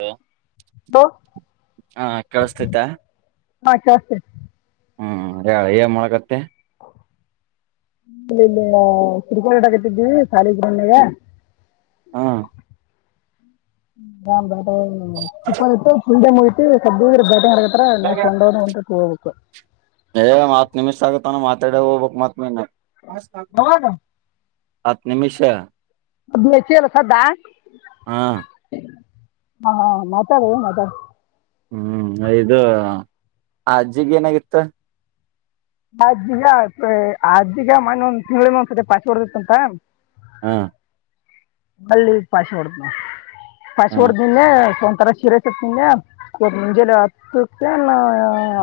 ಹ ಹಲೋ ಹಾ ಕಳ್ಸ್ತೇತ್ತ ಹಾ ಶೋಸ್ತ ಹ್ಮ್ ಏ ಮೊಳಗತ್ತೆ ಇಲ್ಲಿ ಇಲ್ಲಿ ಸಿರಿಕಗತಿದ್ದೀವಿ ಶಾಲಿಗಣೆಗೆ ಹಾ ಹ ಬ ಸೂಪರ್ ಇತ್ತು ಫುಲ್ ಡೇ ಮುಗತಿ್ರ ಬ್ಯಾಟಿಂಗ್ ಹರಗ ಹ ನಕೊಂಡೋ್ ಉಂತ ತ ಹೋಗ್ಬೇಕು ಏ ಮತ್ ನಿಮಿ್ ಆಗತ್ತಾನ ಮಾತಾಡ ಹೋಗ್ಬಕ್ ಮತ್ ಯಾವಾಗ ಹತ್ತು ನಿಮಿಷ ಮದ್ಸ ಎಲ್ಲ ಸದ್ದಾ ಹಾ ಹಾ ಹಾ ಮಾತ ಭಯ ಮಾತ ಹ್ಮ್ ಇದು ಆ ಅಜ್ಜಿಗೆ ಏನಾಗಿತ್ತ ಅಜ್ಜಿಗ ಅಜ್ಜಿಗ ಮೊನೆೊಂದ್ ತಿಂಗಗಳ ಒಂದ್ಸತಿ ಪಾಸ್ ಹೊಡದಿತ್ತ ಅಂತ ಹಾ ಮಳ್ಳಿ ಪಾಶಿ ಹೊಡ್ದ್ನ ಪಾಶಿ ಹ ಹೊಡ್ದಿಂದೆ ಸ್ ಆ ತರ ಶಿರೆಸತ್ ನಿಿಂದಗೆ ಮುಂಜೇಲಿ ಹತ್ತಲ್ಲ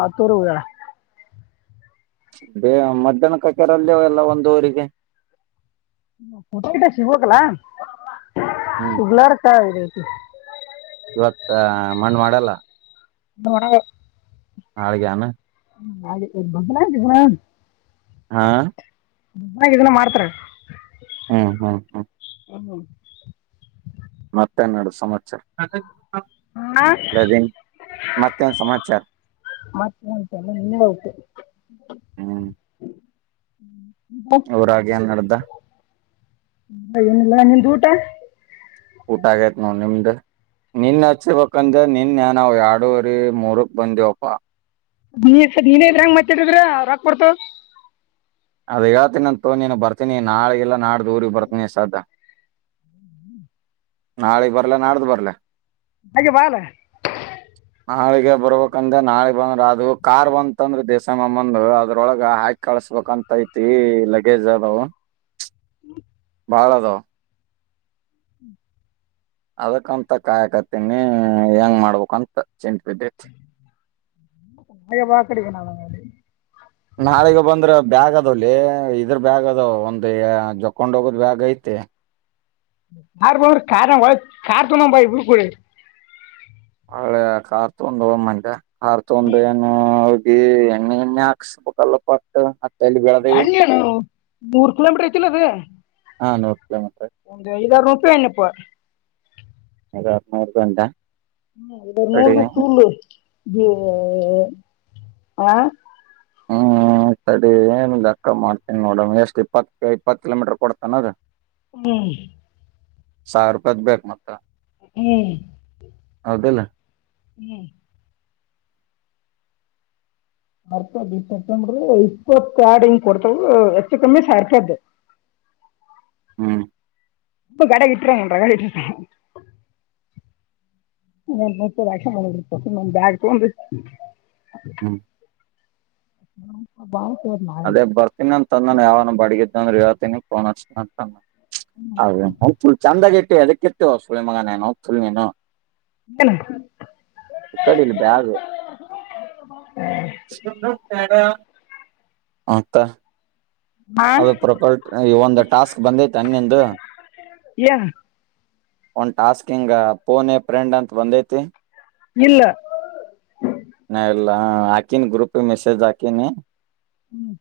ಹತ್ತರುಡ [unintelligible] ಬೇ ಮಧ್ಯಾಹ್ನ ಕಕರಲ್ಲಿಯ ಎಲ್ಲ ಒಂದು ಊರಿಗೆ ಟ್ಟಟ ಸಿಗ್ಕಲಾ ಹ್ಮ್ ಶಗ್ಲಾರ ಚತಿ ಇವತ್ತ ಮಣ್ಣು ಮಾಡಲ್ಲ ದೋಣ ಹಾಳಗೆನ ಹ ಬದಲ ಆ ಹಾ ಚನ್ನಾಗ ಇದನ್ನ ಮಾಡ್ತಾರೆ ಹ್ಮ್ ಹ್ಮ್ ಹ್ಮ್ ಮತ್ತೆನ್ನೆಡು ಸಂತ್ಸರ ಹಾಂ ಮತ್ತೊಂದು ಸಮಾಚಾರ ಮತ್ತಲ್ಲ ನಿನ್ನೇ ಹೌತೆ ಹ್ಮ್ ಹ್ಮ್ ಅವರಾಗಿ ಏನ್ಡ್ದ ಏನಲ್ಲ ನಿಂದ ಊಟ ಊಟಾಗಾಗತ್ ನೋ ನಿಮ್ದ ನಿನ್ ಹಚ್ರ್ಬೇಕಂದ್ರೆ ನಿನ್ ನ್ಾವ ಎರಡೂುವರಿ ಮೂರಕ್ ಬಂದವಪ್ಪಾ ನೀಸ ನೀನೇ ಇದ್ರ ಹೆಂಗ ಮತ್ತಿದ್ರ ರಾಕ್ಬರ್ತ ಅದ ಯಾತನಂತ ನೀನು ಬರ್ತೀನಿ ನಾಳಿಗೆಲ್ಲಾ ನಾಡ್ದು ಊರಿಗೆ ಬರ್ತೀನಿ ಸಾದ ನಾಳೆ ಬರ್ಲ ನಾಳ್ದು ಬರ್ಲ ಹಾಗೆ ಬಾಳ ನಾಳಿಗೆ ಬರ್ಬೇಕಂದ್ರೆ ನಾಳೆ ಬಂದ್ರ ಅದು ಕಾರ್ ಬಂತಂದ್ರೆ ದೇಸ ಬಂದ ಅದ್ರೊಳಗ ಹಾಕಿ ಕಳಸ ಕಂತ ಐತಿ ಲಗೇಜ್ ಅ ಬಾವು ಬಾಳದ ಹ್ಮ್ ಅದಕ್ಕಂತ ಕಾಯಕತೀನಿ ಹೆಂಗ್ ಮಾಡ್ಬೇಕಕ್ಂತ ಮಾಾಯ ಬಾಕಡೆ ಬ ನಳಿ ನಾಳಿಗ ಬಂದ್ರ ಬ್ಯಾಗ್ ಅದವಲ್ಲಿ ಇದ್ರ ಬ್ಯಾಗ್ ಅದಾವ ಒಂದ್ ಜೊಕೊಂಡ್ ಹೋಗದ್ ಬ್ಯಾಗ್ ಐತಿ ಹ ಕಾರ್ ಬ ಕ ಕಾರ್ ತು ನ ಭ ಬಡೆ ಹಳೆ ಕಾರ್ ತೊಡ ಒಂ ಕಾರ್ ತಂದು ಏನು ಎಣ್ಣೆ ಎಣ್ಣೆ ಆಕ್ಷಸಪ ಕಲ್ಲ ಪಟ್ಟ ಮೂರ್ ಕಿಲೋಮೀಟರ್ ಐತಿಲ್ಲ ಅದ ಹಾ ನೂರ್ ಕಿಲೋಮೀಟರ್ ಒಂದು ಐದಾಯ ರೂಪಾಯ್ಣಪ್ಪ ಈಗಗು ಅಂತ ಹ್ಮ್ ಎ ಮೂರ್ದು ಸುಳ್ಳು ಹ ಹಾ ಸಡಿ ಏನ್ ಕ್ಕ ಮಾಡ್ತೀನಿ ನೋಡ ಎಷ್ಟ್ ಇಪ್ಪತ್ತ ಇಪ್ಪತ್ ಕಿಲೋಮೀಟರ್ ಕೊಡ್ತಾನದ ಹ್ಮ್ ಸಾವಿರಪತ್ ಬೇಕ ಮತ್ತ ಹ್ಮ್ ಬದಲ ಹ್ಮ್ ಆರ್ತ್ರಿ ಇಪ್ಪತ್ತು ಆಡ್ ಹಿಂಗ್ ಕೊಡ್ತವ ಹೆಚ್ಚು ಕಮ್ಮಿ ಸಾವಿರ ರೂಪಾಯಿ ಅದ್ದ ಹ್ಮ್ ಇ ಕಡೆಗ ಇಟ್ಟರ ಕಡೆ ಇಟ್ಟತ ನ ಲಕ್ಷ ಮಾಡ ನ ಬ್ಯಾಗ್ ತಗೊಂಡ ಹ್ಮ ಹ ಹಬಾ ಅದೇ ಬರ್ತೀನಿ ಅಂತ ಅನ್ನ ಯಾವನ ಬಡಗಿದ್ ಅಂದ್ರ ಹೇಳ್ತೀನಿಫೋನ್ ಹಸತನ ಅಂತ ಅನ್ನ ಅದ ಚಂದಾಗ ಇಟ್ಟು ಅದಕ್ಕೆತ್ತು ಸುಳ ಮಗ ನನ್ ಹೋಗ ಸುಲ್ಮೀನು ಏನು ಇ ಕಡ ಬ್ಯಾಗ ಹಂತ ಹಾಂ ಅದು ಪ್ರೊಕಲ್ಟ್ ಈ ಒಂದು ಟಾಸ್ಕ್ ಬಂದೈತ ಅನ್ನಂದು ಏನೋ ಒಂದ್ ಟಾಸ್ಕಿಂಗ್ ಪೋನ್ ಎ ಪ್ರಡ್ ಅಂತ ಒಂದೈತಿ ಇಲ್ಲ ನ ಎಲ್ಲ ಹಾಕಿನಿ ಗ್ರೂಪ್ ಮೆಸೇಜ್ ಹಾಕಿನಿ ಹ್ಮ್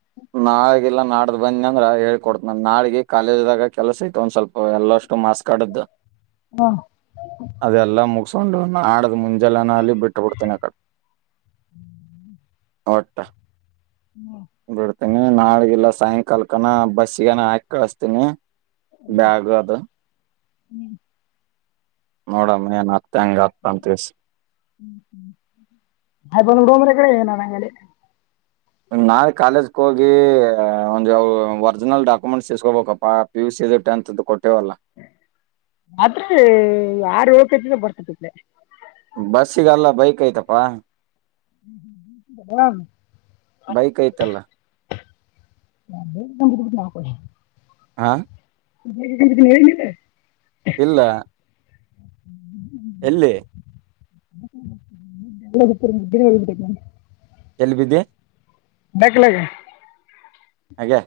ನಾಳಗ ಇಲ್ಲಾ ನಾದ ಬಂದಿ ಅಂದ್ರ ಹೇಳ್ಕ ಕೊಡ್ತ ನ ನಾಡಿಗೆ ಕಾಲೇಜಿದಾಗ ಕೆಲಸ ಐತ ಒಂದ್ ಸ್ವಲ್ಪ ಎಲ್ಲ [unintelligible] ಹಾಂ ಅದೆಲ್ಲ ಮುಗಿಸಿಕೊಂಡು [unintelligible] ಮುಂಜೆಲಾನ ಅಲ್ಲಿ ಬಿಟ್ಟ ಬಿಡ್ತೇನಿ ಅ ಕಡೆ ಅವತ್ ಹ್ಮ ಬಿಡ್ತನಿ ನಾಳಗಲ್ಲ ಸಾಯಂಕಾಲಕ್ಕನ ಬಸ್ಸ ಗಾನ ಹಾಕ್ ಕಳಸ್ತನಿ ಬ್ಯಾಗ್ ಅದು ಹ್ಮ್ ನೋಡಮ್ಮ ಏನ್ ಆತ ಹ ಬಂದು ಡೋಂಬರ ಕಡೆನಾ ನಂಗಡೆ ನಾಳೆ ಕಾಲೇಜ್ಗೆ ಹೋಗಿ ಒಂದು ಒರಿಜಿನಲ್ ಡಾಕ್ಯುಮೆಂಟ್ಸ್ ಇಸ್ಕೊಬೇಕಪ್ಪ ಪಿ ಯು ಸಿ [unintelligible] ಕೊಟ್ಟ ಮಾತ್ರ ಆರು ಹಕತಿಂದ ಬರ್ತತಿಲ ಬಸ್ಸಗಲ್ಲ ಬೈಕ್ ಐ್ತಪಾ ಹ್ಮ ಹ್ಮ ಬೈಕ್ ಐತಲ್ಲ ಹ [unintelligible] ಹಾ ಹೇಗೆ ಗಿದ್ದೀನ ಹೇಳೆ ಇಲ್ಲ ಹ್ಮ ಎಲ್ಲಿ ರ ಹಳ್ಬಟ್ಟ ನು ಎಲ್ಬಿದ್ದಿ ಯಾಕ್ ಲೇ ಹೇಗೆ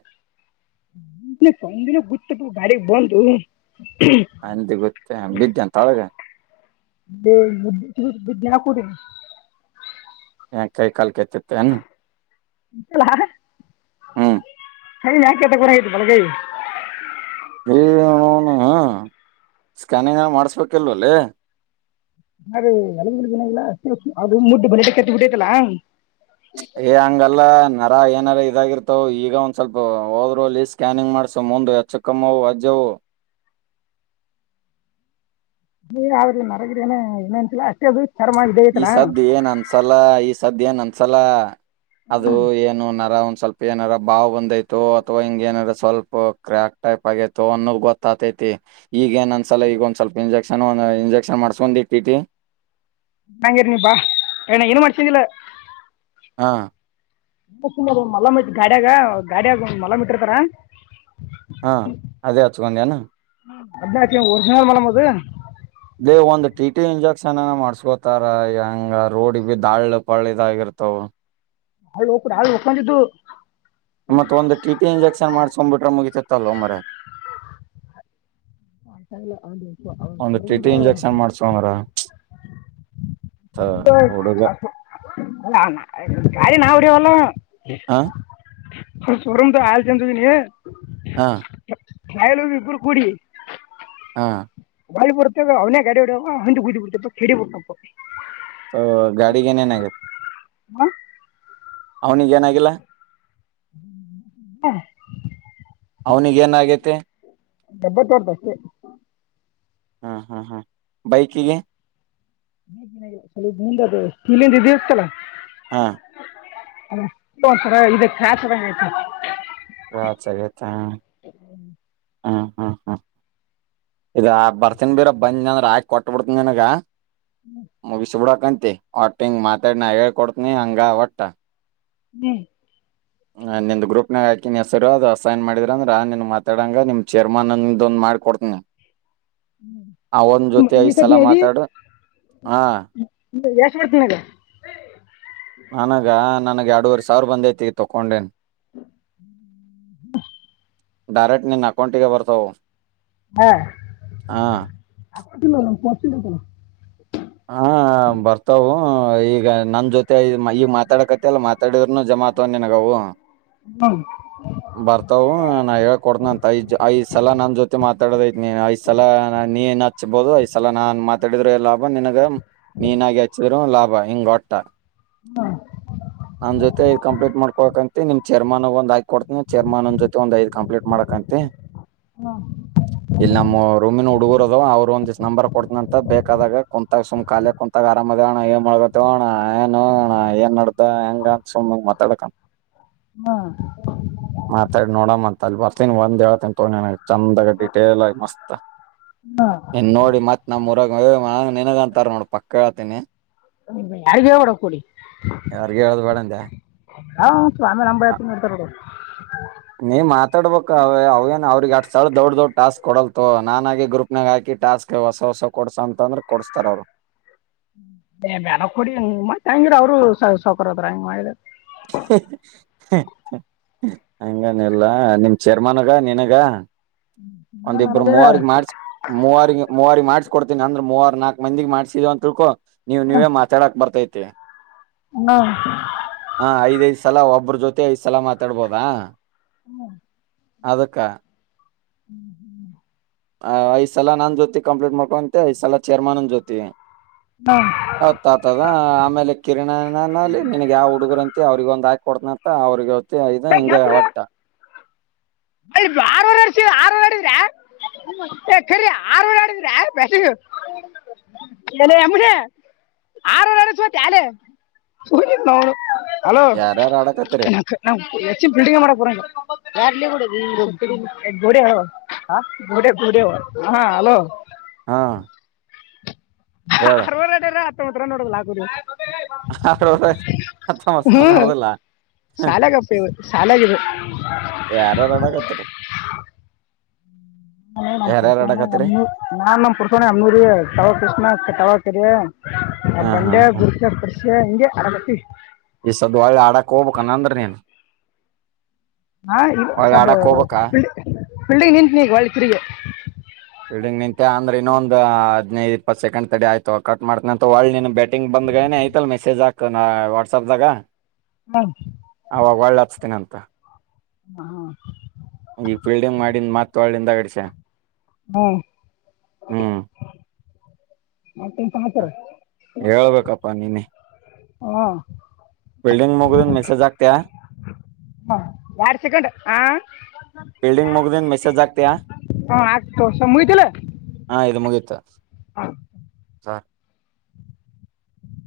ಸಂಜಿನ ಗುತ ಗಾಡಿ ಬಂದ ಹಂದು ಗೊತ್ತೇ ಬಿದ್ದ ಅಂತ ತಾಳಗೆ ಬುದ್ಧಿ ಬುದ್ಧಿನಾ ಕುಟೆ ಹ ಕೈ ಕಾಲ್ ಕತ್ತತ್ತ ನು ಇಲ ಹ್ಮ್ ಹ ಯಾಕೆತ್ತಗರ ಹೇತು ಬಲ್ಗೈ ನನು ಸ್ಕ್ಯಾನಿಂಗ್ ಮಾಡ್ಸ್ಬೇಕಿಲ್ವಲ್ಲ ಅದೇ ಎಲ ದಿನ ಇಲ್ಲಷ್ಟ ಅ ಮುಟ್ಟು ಬಲಿ ಕತ್ತ ಬಿಟ್ಟೇತಲಾ ಹಂಗಲ್ಲ ನರ ಏನಾರ ಇದಾಗಿರ್ತವ ಈಗ ಒಂದ್ ಸ್ವಲ್ಪ ಹೋದ್ರು ಅಲ್ಲಿ ಸ್ಕ್ಯಾನಿಂಗ್ ಮಾಡ್ಸು ಮು ಎಚ್ಚಕಮ್ಮವು ಅಜ್ಜವು ಹ ನೀ ಯಾವ್ರಿ ನರಗಿರಿ ನನೆ ಇನ್ನನ್ಂತಿಲ್ಲ ಅಷ್ಟೇ ಅದು ಚರ್ಮ ಇದೇ ಈ ಐತಲ್ಲ ಸದ್ದು ಏನ್ ಅನ್ಸಲ್ಲ ಈ ಸದ್ದು ಏನ್ ಅನ್ಸಲ್ಲ ಅದು ಏನು ನರ ಸ್ವಲ್ಪ ಏನಾರ ಬಾವ ಬಂದೈತು ಅಥವಾ ಹಿಂಗ ಏನಾರ ಸ್ವಲ್ಪ ಕ್ರ್ಯಾಕ್ ಟೈಪ್ ಆಗಯತು ಅನ್ನೋ ಗೊತ್ತಾತೈ ಮ ಈಗ ಏನ್ದ್ಸಲ ಈಗ ಒಂದ್ ಸ್ವಲ್ಪ ಇಂಜೆಕ್ಷನ್ ಇಂಜೆಕ್ಷನ್ ಮಾಡಸ್ಕೊಂಡ್ ಇಟ್ಟಿಟ್ಟಿ ನಂಗ ಇರ್ನಿಪ್ಪಾ ಏನ ಏನು ಮಾಡಡತಿಂದಿಲ್ಲ ಹಾ ಮಲ್ ಗಾಡಿಯಾಗ ಗಾಡಿಯಾಗ ಮಲಮ್ಮ ಇಟ್ಟಿರ್ತಾರ ಹಾ ಅದೇ ಹಚ್ಕೊಂಡ ಅನಾ ಅದ್ನಾಕ ಒರಿಜಿನಲ್ ಮೇಲಮ್ ಅದು ಲೇ ಒಂದ್ ಟಿ ಟಿ ಇಂಜೆಕ್ಷನ್ನ ಮಾಡಸ್ಕೋತಾರ ಹೆಂಗ ರೋಡ್ ಬಿ ದಾಳ್ಳ ಪಳ ಇದಾಗಿರ್ತವ ಹಾಳು ಹೋಗ ಹಾಳು ಹೋಗಕೊಂಡಿದ್ದು ಮತ್ತ ಒಂದು ಟಿಟಿ ಇಂಜೆಕ್ಷನ್ ಮಾಡಸ್ಕೊಬಿಟ್ರೆ ಮುಗತಿತ್ತಲ್ ಒಮ್ಮ್ರ ಸಲ್ಲ ಅ ಅವರು ಒಂದ್ ಟಿ ಸ್ರಂಗ ಟಿ ಇಂಜೆಕ್ಷನ್ ಮಾಡ್ಸ್ಕೊಂಡ್ರ ಹುಡುಗ ಕ ನಾವುಡವಲ್ಲ ಹ ಸೋರೂಮ ತ ಆಯಲ್ ಚಮ ತು ನೀ ಹಾ ಕಾಯಲು ಇಬರು ಕುಡಿ ಹಾ ಬಾ ಬತ್ತತವ ಅವನೇ ಗಡಿಡವ ಹಂದಿ ಕುದಿ ಬಿತಪ್ಪ ಕಡಿ ಬಿಟ್ಟಪ್ಪ ಗಾಡಿಿಗೆ ಏನೇನ ಆಾಗತ್ತು ಹಾ ಅವನಿಗ ಏನಾಗಿಲ್ಲ ಹ ಅವನಿಗೇನ ಆಗೈತಿ ದಬ್ಬತ್ ಬರ್ತ ಅಷ್ಟೇ ಹಾ ಹಾ್ ಹಾ್ ಬೈಕಿಗೆ ಲಿಂದ ಇದತಲ್ಲ ಹಾ ಸರ ಇದ ಕಾತರ ಆಯ್ತು ಹ ಸಗತ ಹ ಹ್ಮ ಹಾ ಹಾ ಇದ ಬರ್ತನ್ ಬೀರ ಬಂದಿ ಅಂದ್ರ ಆಕಿ ಕೊಟ್ಟ ಬಿಡ್ತನ ನನ್ಗ ಮೂಗಿಸುಬಡಕಂತ ಆಟಿಂಗ್ ಮಾತಾಡ ನ ಹೇಳ್ಕೊಡ್ತನಿ ಹಂಗ ಹೊಟ್ಟ ಹ್ಮ್ ನಿ ಗ್ರೂಪ್ ನ ಹಾಕಿನ ಹೆಸರು ಅದು ಅಸೈನ್ ಮಾಡಿದ್ರ ಅಂದ್ರ ಆ ನಿನ್ ಮಾತಾಡಂಗ ನಿಮ್ ಚೇರ್ಮನ್ಂದ ಆಡ್ ಕೊಡ್ತ ಅವನ್ ನಿಮ್ಮ- ಜೊತೆ ಈ ಸಲ ಸತಿ ಅದಿ ಮಾತಾಡು ಹಾ ಎಷ್ಟು ಬಡ್ತೀನಗ ನನಗ ನನ್ಗೆ ಎರಡೂವರೆ ಸಾವಿರ ಬಂದೈತಿ ತಕೊಂಡೇನ್ [inaudible] ಡೈರೆಕ್ಟ್ ನಿನ್ ಅಕೌಂಟ ಗೆ ಬರ್ತವು ಹಾ ಆಕ ತಿ ಪ ಕನ ಹ ಬರ್ತವು ಈಗ ನನ್ ಜೊತೆ ಈಗ ಮಾತಾಡಕತಿ ಅಲ್ಲ ಮಾತಾಡ ಜಮಾತ ನೆನಗವು ಹ್ಞೂ ಬರ್ತವು ನಾ ಹೇಳ ಕೊಡ್ದನ ಅಂತ ಐದ್ ಐದ್ ಸಲ ನನ್ ಜೊತೆ ಮಾತ ಮಾತಾಡೈ ನೀ ಐ ಸಲ ನೀನ್ ಹಚ್ಬಹುದು ಐಸಲ ನಾ ಮಾತಡಿದ್ರೆ ಎಲ್ಲ ನಿನಗರ ಮ ನೀನ ಆಗಿಚಿದರ ಲಾಭ ಇಂಗೋಟ ನನ್ ಜೊತೆ ಕಂಪ್ಲೀಟ್ ಮಾಡ್ಕೊಕ್ಂತ ಏ ನಿಮ್ ಚೇರ್ಮನ್ಗ ಒಂದ ಆಕ್ಕಿ ಕೊಡ್ತಿನ ಚೆರ್ಮನನ್ ಜೊತೆ ಒಂದ ಐದ್ ಕಂಪ್ಲೀಟ್ ಮಾಡಕಂತಿ. ಇಲ್ ನಮ್ಮು ರೂಮಿನ ಹುಡಗುರು. ದಾವ್ ಅವ್ರು ಒಂದಿಸ್ ನಂಬರ್ ಕೊಡ್ತನಂತ ಬೇಕಾದಾಗ. ಕುಂತಾಗ ಸುಮ್ ಕಾಲೆ ಕುಂತಾಗ ಆರಾಮದೇವಣ್ಣ ಏನ್ ಮಾಡಲಾತಿಯೋ ಅಣಾ ಏನೋ ಅಣ ಏನ್ ನಡ್ದ ಹೆಂಗ ಅಂತ ಸುಮ್. ಮಾತಾಡಾಕನ್. ಹ್ಹ. ಮಾತಾಡಿ ನೋಡಮ ಅಂತ ಅಲ್ಲಿ ಬರ್ತನಿ ಬಂದ್ ಹೇಳ್ತಿನ್ ತೊ ನಿನಗ್ ಚಂದಗ ಡಿಟೇಲಾಗ್ ಮಸ್ತ್. ನಿನ್ನ್ ನೋಡಿ ಮತ್ ನಮ್ಮೂರಾಗ್ ಏ ಮಾವ್ ನಿನಗಂತಾರ ನೋಡ್ ಪಕ್ಕಾ ಹೇಳ್ತಿನಿ. ಯಾರಿಗೂ ಹೇಳಬ್ಯಾಡೋ ಕೊಡಿ ಯಾರಿಗ ಹೇಳದ್ ಬೇಡ ಅಂದೆ ಹಾ. ಶಿವು ಆಮ್ಯಾಲ ನಂಬ್ ಹತ ದುಡಿತಾರ್ ನೊಡ್. ನೀ ಮಾತಾಡ್ಬೇಕ್ ಅವ ಅವೇನ್ ಅವ್ರಿಗ್ ಅಟ್ಟ ಸರಳ ದೌಡ್ ದೌಡ್ ಟಾಸ್ಕ್ ಕೊಡಲ್ ತೋ ನಾನಾಗೆ ಗ್ರೂಪನ್ಯಾಗ್ ಹಾಕ್. ಕಿ ಟಾಸ್ಕ್ ಹೊಸ ಹೊಸವ ಕೊಡ್ಸ ಅಂತಂದ್ರ ಕೊಡಸ್ತಾರ ಅವ್ರ. ಏ ಬ್ಯಾಡಾ ಕೊಡಿ ಮತ್ತ ಹೆಂಗಿರ ಅವ್ರು ಸೌ ಸೌ ಸೌಕಾರಾದ್ರ ಹಂಗ್ ಮಾಡಿ. [inaudible] ಹಂಗನಿಲ್ಲಾ ನಿಮ್ ಚೇರ್ಮನಗ ನಿನಗ. ಒಂದಿಬ್ರು ನನಗೆ ಮೂವರಿಗೆ ಮಾಡ್ಸಿ ಮೂವರಿಗೆ ಮೂವರಿಗ್ ಮಾಡ್ಸಿ. ಕೊಡ್ತೀನಿ ಅಂದ್ರ ಮೂವರ್ ನಾಕ್ ಮಂದಿಗ್ ಮಾಡ್ಸಿದಿವ ಅಂತಿಳ್ಕೊ ನೀವ್ ನೀವೇ ಮಾತಾಡಾಕ್ ಬರ್ತೈತ. ಹ್ಹ. ಸಲಾ ಒಬ್ಬ್ರ ಜೊತೆ ಐದ್ ಸಲಾ ಮಾತಾಡ್ಬೋದಾ. ಹ್ಮ. ಅದಕ್ಕ. ಹ್ಮ್ ಹ್ಮ್. ಆ ಐದ್ ಸಲಾ ನನ್ ಜೊತಿ ಕಂಪ್ಲೀಟ್ ಮಾಡ್ಕೊಳಂತೆ ಐದ್ ಸಲಾ ಚೇರ್ಮನನ್ ಜೊತಿ. ಹಾಂ ಹತ್ತಾತದಾ ಆಮೇಲೆ ಕಿರಣ್ಯಾನಾಲಿ ನಿನಗ ಯಾವ ಹುಡುಗರಂತಿ ಅವ್ರಗೊನ್. ದಾಕಿ ಕೊಡ್ತನಂತ ಅವ್ರ ಜೊತಿ ಐದ್ ಹಿಂಗೆ ಒಟ್ಟ. ಆವ ಆರವಡಿದ್ರೆ. ಏ ಖರಿ ಆರ್ ಬರೇ ಆಡಿದ್ರ್ಯಾ ಬ್ಯಾಟಿಂಗ್. ಏ ಲೆ ಯೇಮುನಿ ಆರ್ ಬರೇ ಆಡಿ ಸೋತ್ಯಾ ಲೇ ತು ನಿನ್ನೌನ್. ಹಲೋ ಯಾರ್ಯಾರು ಆಡಕತ್ತರಿ ಹೆಚ್ಚಿಗ್ ಪಿಲ್ಡಿಂಗ್ ಮಾಡಾಕ್ ಬರಾಂಗಿಲ್. ಈ ಗೋಡೆ ಗೋಡೆೋಡೆ ಹಾ ಹಲೋ. ಹಾ. ಹೇಳ ಆರವರೆ ಆಡ್ಯಾರ್ ಹತ್ತೊಂಬತ್ ರನ್ ಹೊಡ್ಯಲ್ ಆಗವಲ್. ಹತ್ತೊಂಬತ್ ಹ್ ನೋಡದಿಲ್ಲ ಶಾಲ್ಯಾಗಪ್ಪಿ ಈದ್ ಶಾಲ್ಯಾಗಿದ. ಯಾರ್ಯಾರ ಆಡಾಕತ್ತಿರಿ. ನಾನು ನಮ್ ಪರ್ಸೂಣಾ ಯೆಮ್ನು ನಾನ್ ನಮ್ ಪರ್ಸೂಣಾ ಯೇಮ್ನು ರಿ ತವಾ ಕೃಷ್ಣ ತವಾಕರಿ. ಆ ಹ ಹಾ ಬಂಡೆ ಹ ಗುರಕ್ಯಾ ಪರ್ಶ್ಯಾ ಹಿಂಗೆ ಆಡಾಕತ್ತಿವಿ. ಈ ಸದ್ದ ಹೊಳ್ಳಿ ಆಡಾಕ ಕೊಬಕನ್ ಅಂದ್ರ ನೀನ. ಹಾ ಇಲ್ ಸದ್ದ ಪೀಲ್ಡ ಪೀಲ್ಡಿಂಗ್ ನಿಂತ್ನಿನೀಗ್ ಹೋಳ್ಳಿ ತಿರಗಿ. ಫಿಲ್ಡಿಂಗ್ ನಿಂತ್ಯಾ ಅಂದ್ರ ಇನ್ನ ಒಂದಾದ್. ದ್ನೈದ್ ಇಪ್ಪತ್ತ ಸೆಕಂಡ್ ತಡಿ ಆಯ್ತೋ ಕಟ್ ಮಾಡ್ತನಂತ್ ತೋ ಹೊಳ್ಳಿ ನೀನಗ ಬ್ಯಾಟಿಂಗ್ ಬಂದಗಳನೆ ಐತಲ್ ಮೆಸೆಜ್ ಹಾಕ್ ನಾ ವಾಟ್ಸಆಪ್ ದಾಗ್. ದಾಗ ಹಾಂ ಅವಾಗ ಒಳ್ಳಿ ಹಚ್ತಿನಂತ್. ಹಾ. ಈಗ ಫೀಲ್ಡಿಂಗ್ ಮಾಡಿಂದ್ ಮತ್ ಒಳ್ಳಿ ಹಿಂದಾಗಡ್ಸೆ. [inaudible] ಮತ್ತೇನು ಮತ್ತ ಸಮಾಚಾರ ಹೇಳ್ಬೇಕಪ್ಪಾ ನೀನೇ. ಹಾಂ ಫಿಲ್ಡಿಂಗ್ ಮುಗದಿಂದ್ ಮೆಸೆಜ್ ಹಾಕ್ತಿಯಾ. ಹ ಯಾಡ್ ಸೇಕೆಂಡ ಆ. ಫೀಲ್ಡಿಂಗ್ ಮುಗ್ದಿನ್ ಮೆಸೇಜ್ ಹಾಕ್ತ್ಯಾ ಹು ಹಾಕ್ತನ್ ತೋ ಸುಮ ಮುಗಿತಿಲ್ಲ. ಹಾ. ಸಾ.